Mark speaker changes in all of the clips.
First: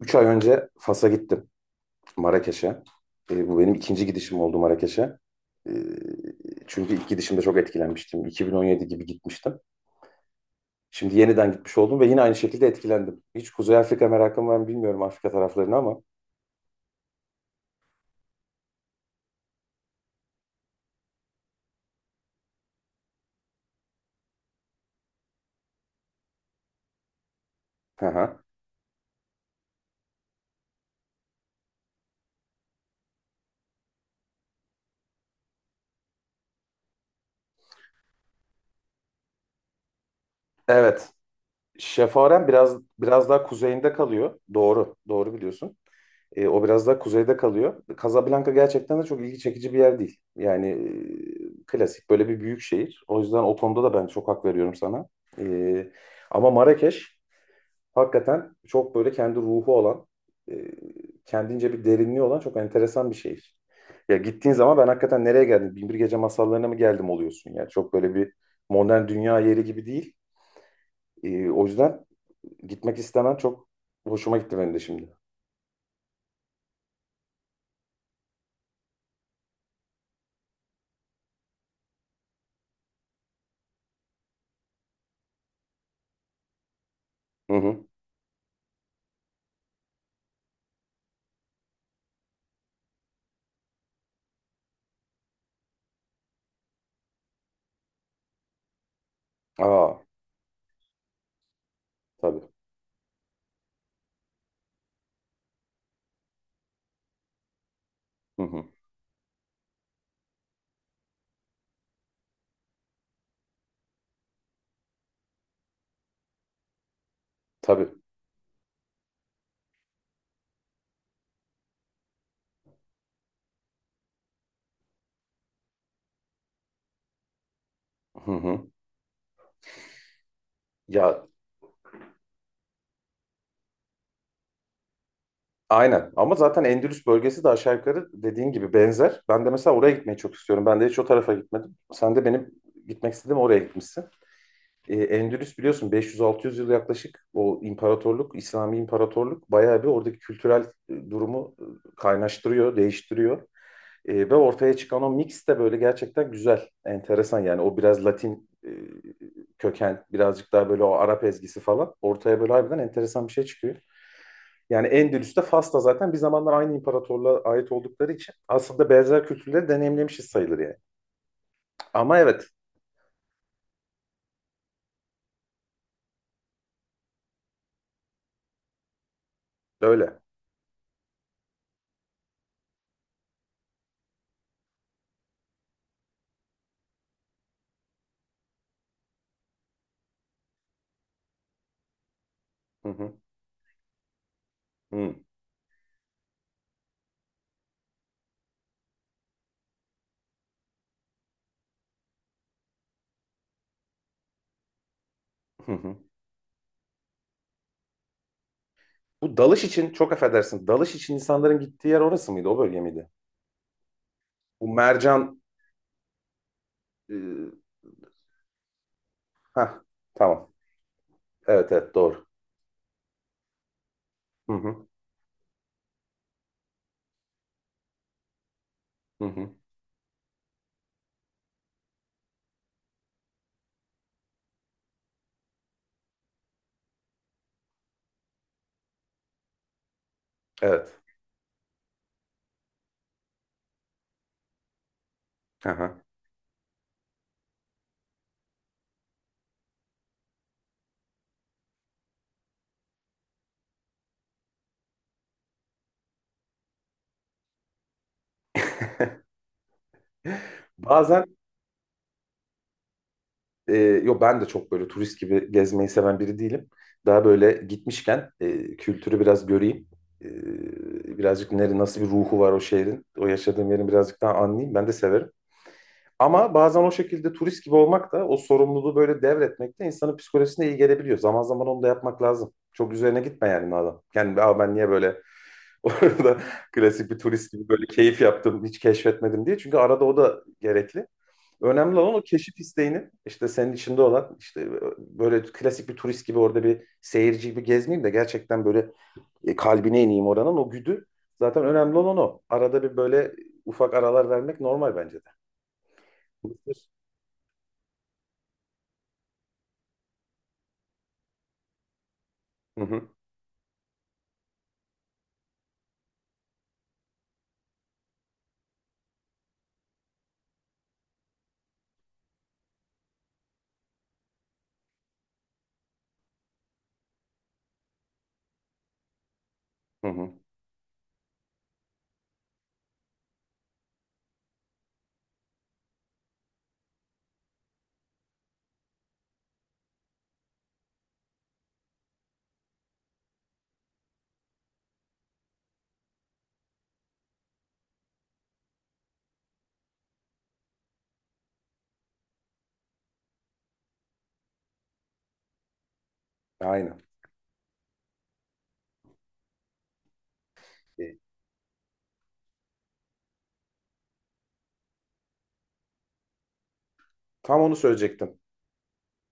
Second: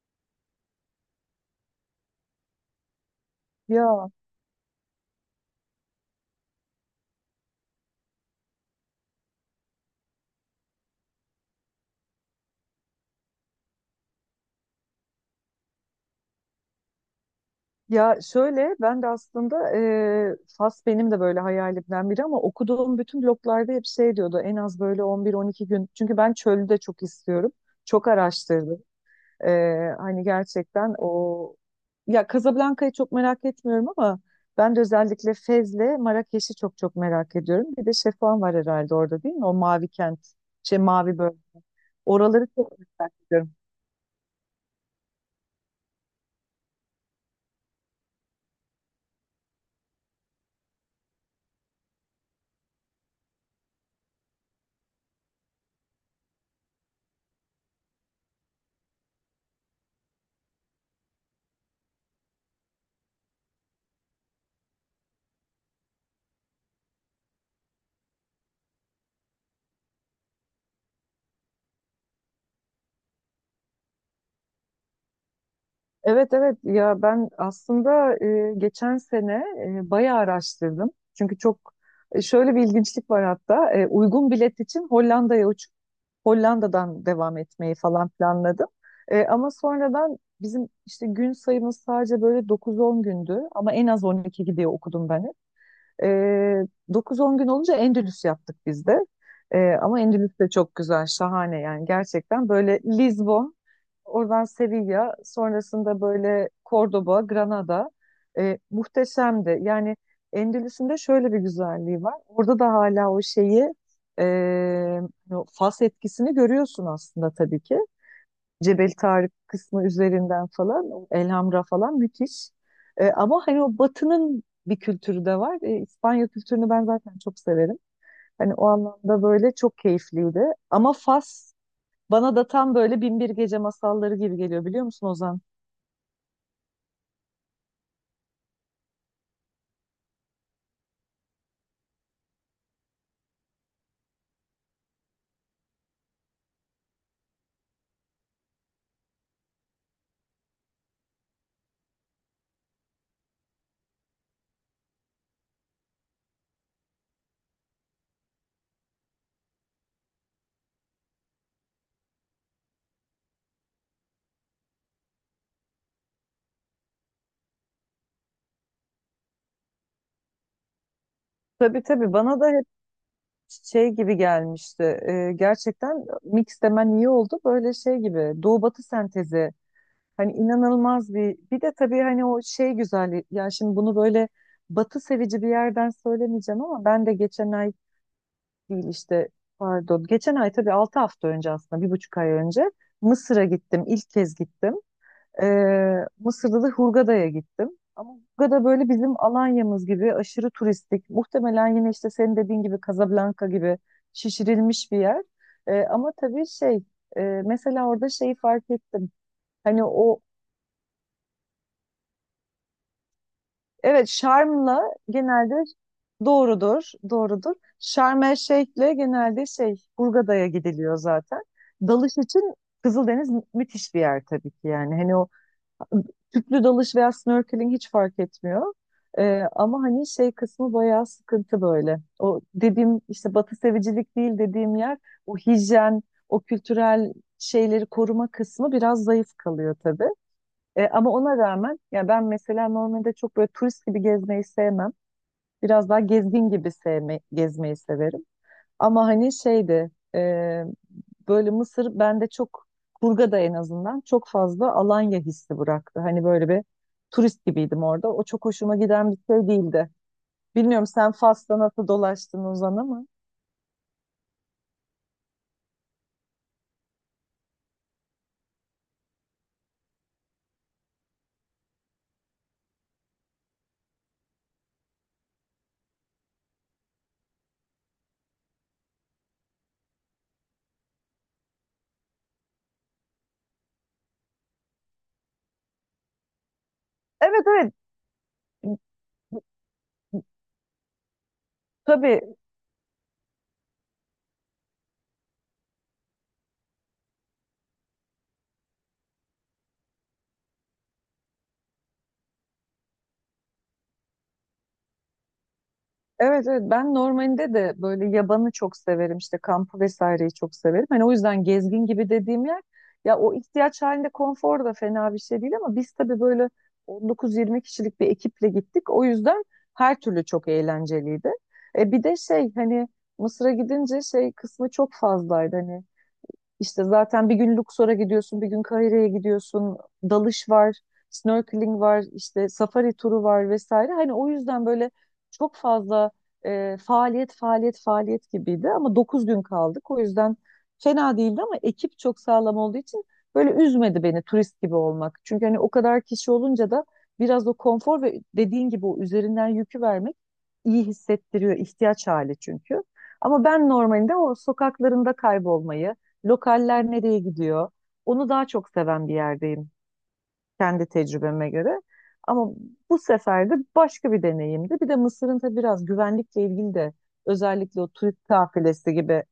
Speaker 1: Üç ay önce Fas'a gittim, Marrakeş'e. Bu benim ikinci
Speaker 2: Ya
Speaker 1: gidişim oldu Marrakeş'e. E, Çünkü ilk gidişimde çok etkilenmiştim. 2017 gibi gitmiştim. Şimdi yeniden gitmiş oldum ve yine aynı şekilde etkilendim. Hiç Kuzey Afrika merakım var mı bilmiyorum Afrika taraflarını ama.
Speaker 2: ya, şöyle ben de aslında, Fas benim de böyle hayalimden biri ama okuduğum bütün bloglarda hep şey diyordu en az böyle 11-12 gün çünkü ben çölü de çok istiyorum,
Speaker 1: Hı
Speaker 2: çok
Speaker 1: hı.
Speaker 2: araştırdım. E, Hani gerçekten o, ya Casablanca'yı çok merak etmiyorum ama ben de özellikle Fez'le Marrakeş'i çok çok merak ediyorum. Bir de Şefan var herhalde orada, değil mi? O mavi kent, şey,
Speaker 1: Evet,
Speaker 2: mavi bölge. Oraları
Speaker 1: Şefaren
Speaker 2: çok
Speaker 1: biraz
Speaker 2: merak
Speaker 1: biraz daha
Speaker 2: ediyorum.
Speaker 1: kuzeyinde kalıyor. Doğru, doğru biliyorsun. O biraz daha kuzeyde kalıyor. Casablanca gerçekten de çok ilgi çekici bir yer değil. Yani klasik böyle bir büyük şehir. O yüzden o konuda da ben çok hak veriyorum sana. E, Ama Marrakeş hakikaten çok böyle kendi ruhu olan, e, kendince bir derinliği olan çok enteresan bir şehir. Ya gittiğin zaman ben hakikaten nereye geldim? Binbir Gece Masallarına mı geldim oluyorsun yani. Çok böyle bir modern dünya yeri gibi değil. O yüzden gitmek istemem çok hoşuma gitti benim de şimdi.
Speaker 2: Evet evet, ya ben aslında, geçen sene bayağı araştırdım. Çünkü çok, şöyle bir ilginçlik var, hatta uygun bilet için Hollanda'ya uçup Hollanda'dan devam
Speaker 1: Hı
Speaker 2: etmeyi
Speaker 1: hı.
Speaker 2: falan planladım. Ama sonradan bizim işte gün sayımız sadece böyle 9-10 gündü ama en az 12 gidiyor okudum ben hep. E, 9-10 gün olunca Endülüs yaptık biz de.
Speaker 1: Aa,
Speaker 2: Ama Endülüs de çok güzel, şahane yani,
Speaker 1: tabii.
Speaker 2: gerçekten böyle Lizbon, oradan Sevilla, sonrasında böyle Cordoba, Granada.
Speaker 1: Hı hı.
Speaker 2: Muhteşemdi yani. Endülüs'ün de şöyle bir güzelliği var. Orada da hala o şeyi, e, hani o fas etkisini görüyorsun aslında tabii ki.
Speaker 1: Tabii.
Speaker 2: Cebel Tarık kısmı üzerinden falan, o Elhamra falan müthiş. Ama hani o batının bir kültürü de var. İspanya kültürünü ben zaten çok severim.
Speaker 1: Hı
Speaker 2: Hani
Speaker 1: hı.
Speaker 2: o anlamda böyle çok keyifliydi. Ama
Speaker 1: Ya
Speaker 2: Fas bana da tam böyle Bin Bir Gece masalları gibi geliyor, biliyor musun Ozan?
Speaker 1: aynen, ama zaten Endülüs bölgesi de aşağı yukarı dediğin gibi benzer. Ben de mesela oraya gitmeyi çok istiyorum. Ben de hiç o tarafa gitmedim. Sen de benim gitmek istediğim oraya gitmişsin. Endülüs biliyorsun 500-600 yıl yaklaşık o imparatorluk, İslami imparatorluk bayağı bir oradaki kültürel durumu kaynaştırıyor, değiştiriyor. Ve ortaya çıkan o mix de böyle gerçekten güzel, enteresan yani o biraz Latin köken, birazcık daha böyle o Arap ezgisi falan ortaya böyle harbiden enteresan bir şey çıkıyor. Yani Endülüs'te Fas'ta zaten bir zamanlar aynı imparatorluğa ait oldukları için aslında benzer kültürleri deneyimlemişiz sayılır yani.
Speaker 2: Tabii tabii,
Speaker 1: Ama
Speaker 2: bana da
Speaker 1: evet
Speaker 2: hep şey gibi gelmişti. Gerçekten mix demen iyi oldu. Böyle şey gibi, Doğu Batı sentezi.
Speaker 1: öyle.
Speaker 2: Hani inanılmaz bir de tabii hani o şey güzelliği. Ya şimdi bunu böyle Batı sevici bir yerden söylemeyeceğim ama ben de geçen ay değil, işte pardon. Geçen ay, tabii 6 hafta önce, aslında 1,5 ay önce
Speaker 1: Hı hı.
Speaker 2: Mısır'a gittim. İlk kez gittim.
Speaker 1: Hı
Speaker 2: Mısır'da da Hurgada'ya gittim. Ama Hurgada böyle bizim Alanya'mız gibi aşırı turistik. Muhtemelen yine işte senin dediğin gibi Casablanca gibi şişirilmiş bir yer.
Speaker 1: hı. Hı.
Speaker 2: Ama tabii şey, mesela orada şeyi fark ettim.
Speaker 1: Bu dalış
Speaker 2: Hani
Speaker 1: için, çok
Speaker 2: o,
Speaker 1: affedersin. Dalış için insanların gittiği yer orası mıydı? O bölge miydi?
Speaker 2: evet,
Speaker 1: Bu
Speaker 2: Şarm'la
Speaker 1: mercan
Speaker 2: genelde, doğrudur,
Speaker 1: e,
Speaker 2: doğrudur. Şarm El Şeyh'le genelde
Speaker 1: heh,
Speaker 2: şey Hurgada'ya
Speaker 1: tamam.
Speaker 2: gidiliyor zaten.
Speaker 1: Evet evet,
Speaker 2: Dalış
Speaker 1: doğru.
Speaker 2: için Kızıldeniz müthiş bir yer tabii
Speaker 1: Hı
Speaker 2: ki
Speaker 1: hı.
Speaker 2: yani. Hani o tüplü dalış veya snorkeling hiç fark etmiyor.
Speaker 1: Hı hı.
Speaker 2: Ama hani şey kısmı bayağı sıkıntı böyle. O dediğim işte batı sevicilik değil dediğim yer, o hijyen, o kültürel şeyleri koruma kısmı biraz zayıf kalıyor tabii.
Speaker 1: Evet.
Speaker 2: Ama ona rağmen ya ben mesela normalde çok böyle turist gibi gezmeyi sevmem. Biraz daha
Speaker 1: Aha.
Speaker 2: gezgin gibi sevme, gezmeyi severim. Ama hani şeydi, böyle Mısır bende çok, Kurga'da en azından çok fazla Alanya hissi bıraktı. Hani böyle bir turist gibiydim orada. O çok hoşuma giden bir şey değildi. Bilmiyorum sen
Speaker 1: Bazen
Speaker 2: Fas'ta nasıl dolaştın Ozan, ama.
Speaker 1: e, yo, ben de çok böyle turist gibi gezmeyi seven biri değilim. Daha böyle gitmişken kültürü biraz göreyim. Birazcık nere, nasıl bir ruhu var o şehrin, o yaşadığım yerin birazcık daha anlayayım. Ben de severim. Ama bazen o şekilde turist gibi olmak da o sorumluluğu böyle devretmek de insanın psikolojisine iyi gelebiliyor. Zaman zaman onu da yapmak lazım. Çok üzerine gitme yani madem. Yani aa, ben niye böyle orada klasik bir
Speaker 2: Evet
Speaker 1: turist gibi
Speaker 2: evet,
Speaker 1: böyle keyif yaptım, hiç keşfetmedim diye. Çünkü arada o da gerekli. Önemli olan o
Speaker 2: tabii.
Speaker 1: keşif isteğinin işte senin içinde olan işte böyle klasik bir turist gibi orada bir seyirci gibi gezmeyeyim de gerçekten böyle kalbine ineyim oranın o güdü. Zaten önemli olan o. Arada bir böyle ufak aralar vermek normal bence de.
Speaker 2: Evet evet, ben normalinde de böyle yabanı çok severim, işte kampı vesaireyi çok severim. Hani o yüzden gezgin gibi dediğim yer,
Speaker 1: Hı hı,
Speaker 2: ya o ihtiyaç halinde konfor da fena bir şey değil ama biz tabii böyle 19-20 kişilik bir ekiple gittik. O yüzden her türlü çok eğlenceliydi. E bir de şey, hani Mısır'a gidince şey kısmı çok fazlaydı, hani işte zaten bir gün Luxor'a gidiyorsun, bir gün Kahire'ye gidiyorsun.
Speaker 1: hı hı.
Speaker 2: Dalış var, snorkeling var, işte safari turu var vesaire. Hani o yüzden böyle çok fazla, faaliyet, faaliyet, faaliyet gibiydi. Ama 9 gün kaldık. O yüzden fena değildi ama ekip çok sağlam olduğu için böyle üzmedi beni turist gibi olmak. Çünkü hani o kadar kişi olunca da biraz o konfor ve dediğin gibi o üzerinden yükü vermek iyi hissettiriyor, ihtiyaç hali çünkü. Ama ben normalinde o sokaklarında kaybolmayı, lokaller
Speaker 1: Aynen.
Speaker 2: nereye gidiyor, onu daha çok seven bir yerdeyim, kendi
Speaker 1: E,
Speaker 2: tecrübeme göre. Ama bu sefer de başka bir deneyimdi. Bir de Mısır'ın tabii biraz güvenlikle ilgili de,
Speaker 1: Tam onu
Speaker 2: özellikle o turist
Speaker 1: söyleyecektim.
Speaker 2: kafilesi gibi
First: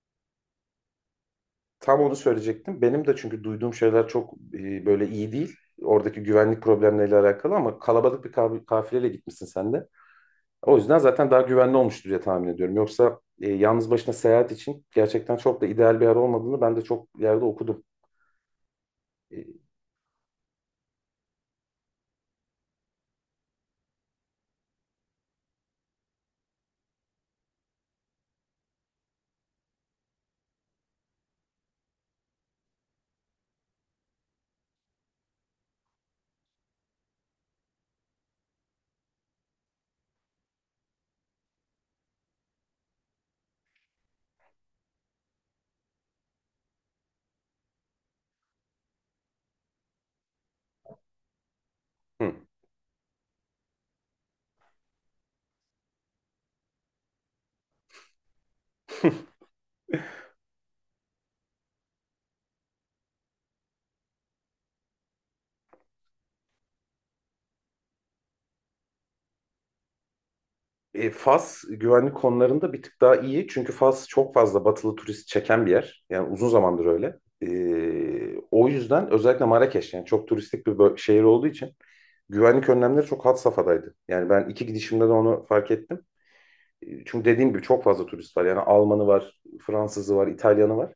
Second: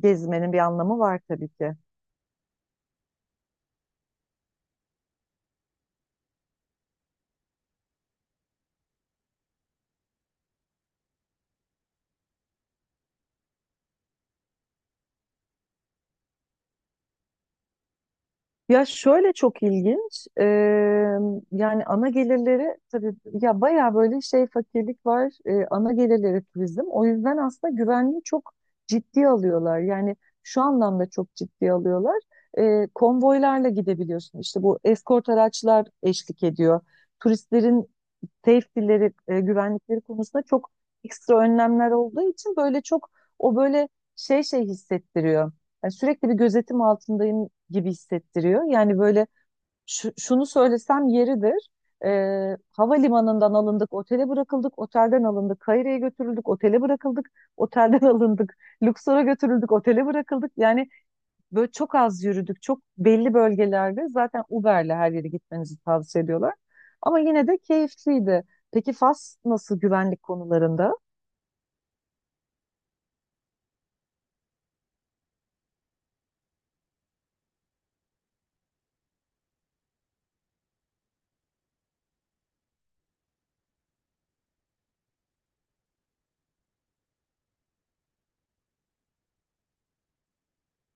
Speaker 2: gezmenin bir anlamı var tabii ki.
Speaker 1: Tam onu söyleyecektim. Benim de çünkü duyduğum şeyler çok böyle iyi değil. Oradaki güvenlik problemleriyle alakalı ama kalabalık bir kafileyle gitmişsin sen de. O yüzden zaten daha güvenli olmuştur diye tahmin ediyorum. Yoksa yalnız başına seyahat için gerçekten çok da ideal bir yer olmadığını ben de çok yerde okudum.
Speaker 2: Ya şöyle,
Speaker 1: E,
Speaker 2: çok ilginç. Yani ana gelirleri tabii, ya bayağı böyle şey fakirlik var. Ana gelirleri turizm. O yüzden aslında güvenliği çok ciddiye alıyorlar. Yani şu anlamda çok ciddiye alıyorlar. Konvoylarla gidebiliyorsun. İşte bu eskort araçlar eşlik ediyor. Turistlerin safety'leri, güvenlikleri konusunda çok ekstra önlemler olduğu için böyle çok, o böyle şey şey hissettiriyor. Yani sürekli bir gözetim altındayım gibi hissettiriyor. Yani böyle şunu söylesem yeridir. E,
Speaker 1: hı.
Speaker 2: Havalimanından alındık, otele bırakıldık, otelden alındık, Kahire'ye götürüldük, otele bırakıldık, otelden alındık, Luxor'a götürüldük, otele bırakıldık. Yani böyle çok az yürüdük. Çok belli bölgelerde zaten Uber'le her yere gitmenizi tavsiye ediyorlar. Ama yine de keyifliydi. Peki Fas nasıl güvenlik konularında?
Speaker 1: Fas güvenlik konularında bir tık daha iyi. Çünkü Fas çok fazla batılı turist çeken bir yer. Yani uzun zamandır öyle. O yüzden özellikle Marrakeş yani çok turistik bir şehir olduğu için güvenlik önlemleri çok had safhadaydı. Yani ben iki gidişimde de onu fark ettim. Çünkü dediğim gibi çok fazla turist var. Yani Almanı var, Fransızı var, İtalyanı var.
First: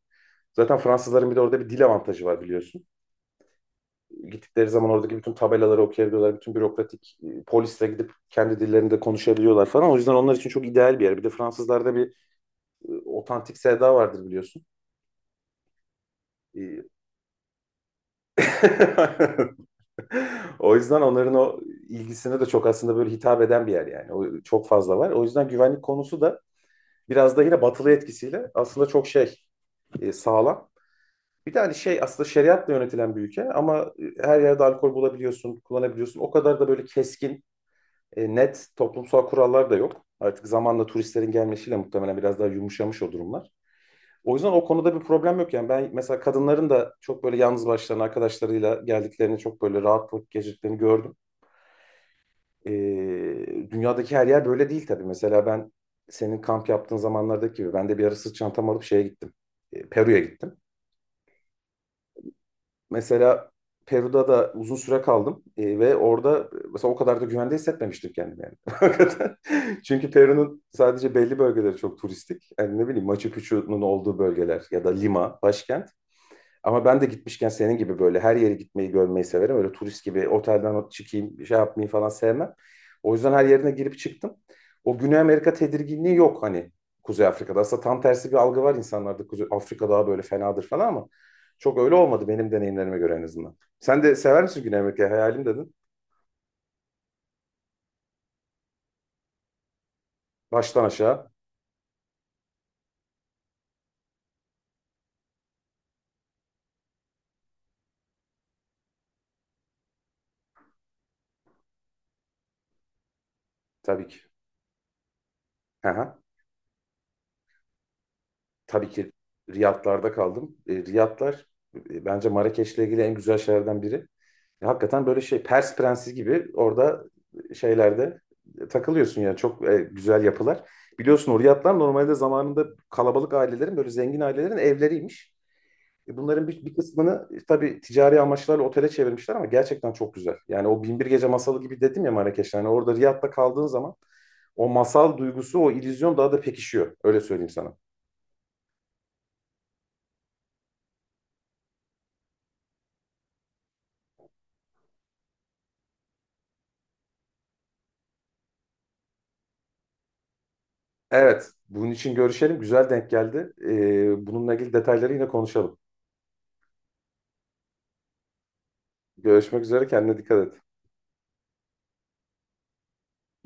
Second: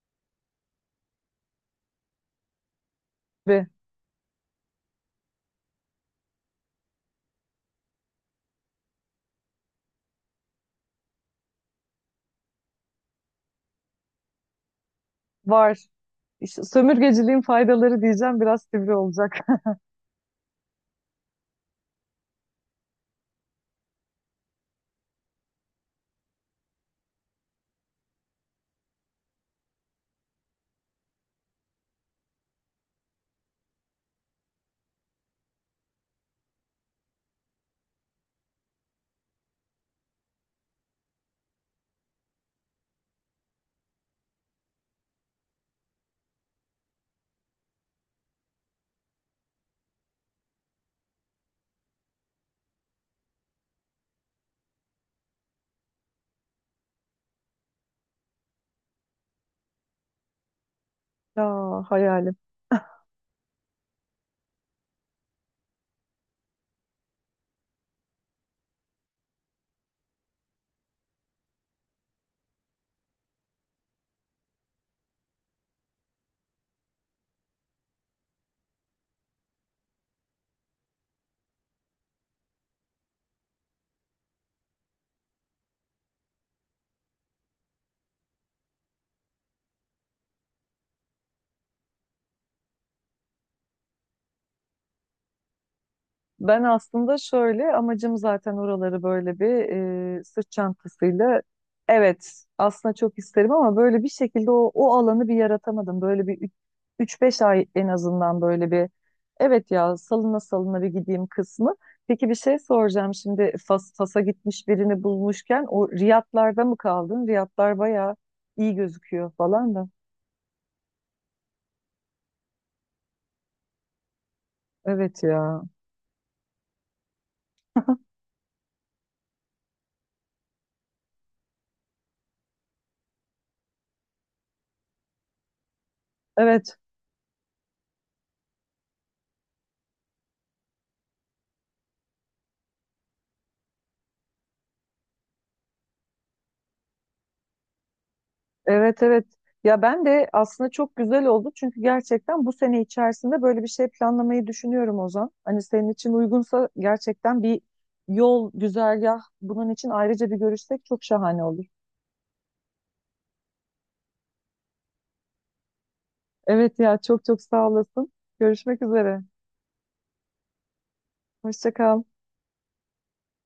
Speaker 1: Zaten Fransızların bir de orada bir dil avantajı var biliyorsun.
Speaker 2: Ve
Speaker 1: Gittikleri zaman oradaki bütün tabelaları okuyabiliyorlar. Bütün bürokratik polisle gidip kendi dillerinde konuşabiliyorlar falan. O yüzden onlar için çok ideal bir yer. Bir de Fransızlarda bir otantik sevda vardır biliyorsun.
Speaker 2: var. İşte
Speaker 1: E,
Speaker 2: sömürgeciliğin faydaları diyeceğim, biraz sivri olacak.
Speaker 1: O yüzden onların o ilgisine de çok aslında böyle hitap eden bir yer yani. O çok fazla var. O yüzden güvenlik konusu da biraz da yine batılı etkisiyle aslında çok şey sağlam. Bir de hani şey aslında şeriatla yönetilen bir ülke ama her yerde alkol bulabiliyorsun, kullanabiliyorsun. O kadar da böyle keskin, net toplumsal kurallar da yok. Artık zamanla turistlerin gelmesiyle muhtemelen biraz daha yumuşamış o durumlar. O yüzden o konuda bir problem yok yani. Ben mesela kadınların da çok böyle yalnız başlarına arkadaşlarıyla geldiklerini, çok böyle rahatlık geçirdiklerini gördüm. E, Dünyadaki her yer böyle değil tabii. Mesela ben senin kamp yaptığın zamanlardaki gibi ben de bir ara sırt çantam alıp şeye gittim. Peru'ya gittim.
Speaker 2: Ya hayalim.
Speaker 1: Mesela Peru'da da uzun süre kaldım. Ve orada mesela o kadar da güvende hissetmemiştim kendimi yani. Hakikaten. Çünkü Peru'nun sadece belli bölgeleri çok turistik. Yani ne bileyim Machu Picchu'nun olduğu bölgeler ya da Lima, başkent. Ama ben de gitmişken senin gibi böyle her yere gitmeyi görmeyi severim. Öyle turist gibi otelden çıkayım, şey yapmayı falan sevmem. O yüzden her yerine girip çıktım. O Güney Amerika tedirginliği yok hani Kuzey Afrika'da. Aslında tam tersi bir algı var insanlarda. Kuzey Afrika daha böyle fenadır falan ama çok öyle olmadı benim deneyimlerime göre en azından. Sen de sever misin Güney Amerika'yı? Hayalim dedin.
Speaker 2: Ben aslında şöyle, amacım zaten oraları böyle bir, sırt
Speaker 1: Baştan aşağı
Speaker 2: çantasıyla, evet aslında çok isterim ama böyle bir şekilde o alanı bir yaratamadım. Böyle bir üç beş ay en azından, böyle bir evet ya salına salına bir gideyim kısmı. Peki bir şey soracağım şimdi, Fas,
Speaker 1: tabii
Speaker 2: Fas'a
Speaker 1: ki.
Speaker 2: gitmiş birini bulmuşken,
Speaker 1: Hı
Speaker 2: o
Speaker 1: hı.
Speaker 2: Riyadlar'da mı kaldın? Riyadlar bayağı iyi
Speaker 1: Tabii ki
Speaker 2: gözüküyor falan da.
Speaker 1: Riyadlar'da kaldım. Riyadlar bence Marrakeş'le ilgili en güzel şeylerden biri. Hakikaten böyle
Speaker 2: Evet
Speaker 1: şey
Speaker 2: ya.
Speaker 1: Pers prensi gibi orada şeylerde takılıyorsun yani çok güzel yapılar. Biliyorsun o Riyadlar normalde zamanında kalabalık ailelerin böyle zengin ailelerin evleriymiş. Bunların bir
Speaker 2: Evet.
Speaker 1: kısmını tabii ticari amaçlarla otele çevirmişler ama gerçekten çok güzel. Yani o Binbir Gece masalı gibi dedim ya Marrakeş'te. Yani orada Riyad'da kaldığın zaman o masal duygusu, o illüzyon daha da pekişiyor. Öyle söyleyeyim sana.
Speaker 2: Evet evet. Ya ben de aslında çok güzel oldu çünkü gerçekten bu sene içerisinde böyle bir şey planlamayı düşünüyorum Ozan. Hani senin için uygunsa gerçekten bir yol, güzergah bunun için ayrıca bir görüşsek çok şahane
Speaker 1: Evet,
Speaker 2: olur.
Speaker 1: bunun için görüşelim. Güzel denk geldi. Bununla ilgili detayları yine konuşalım.
Speaker 2: Evet ya, çok çok sağ olasın. Görüşmek üzere.
Speaker 1: Görüşmek üzere, kendine dikkat et.
Speaker 2: Hoşça kal.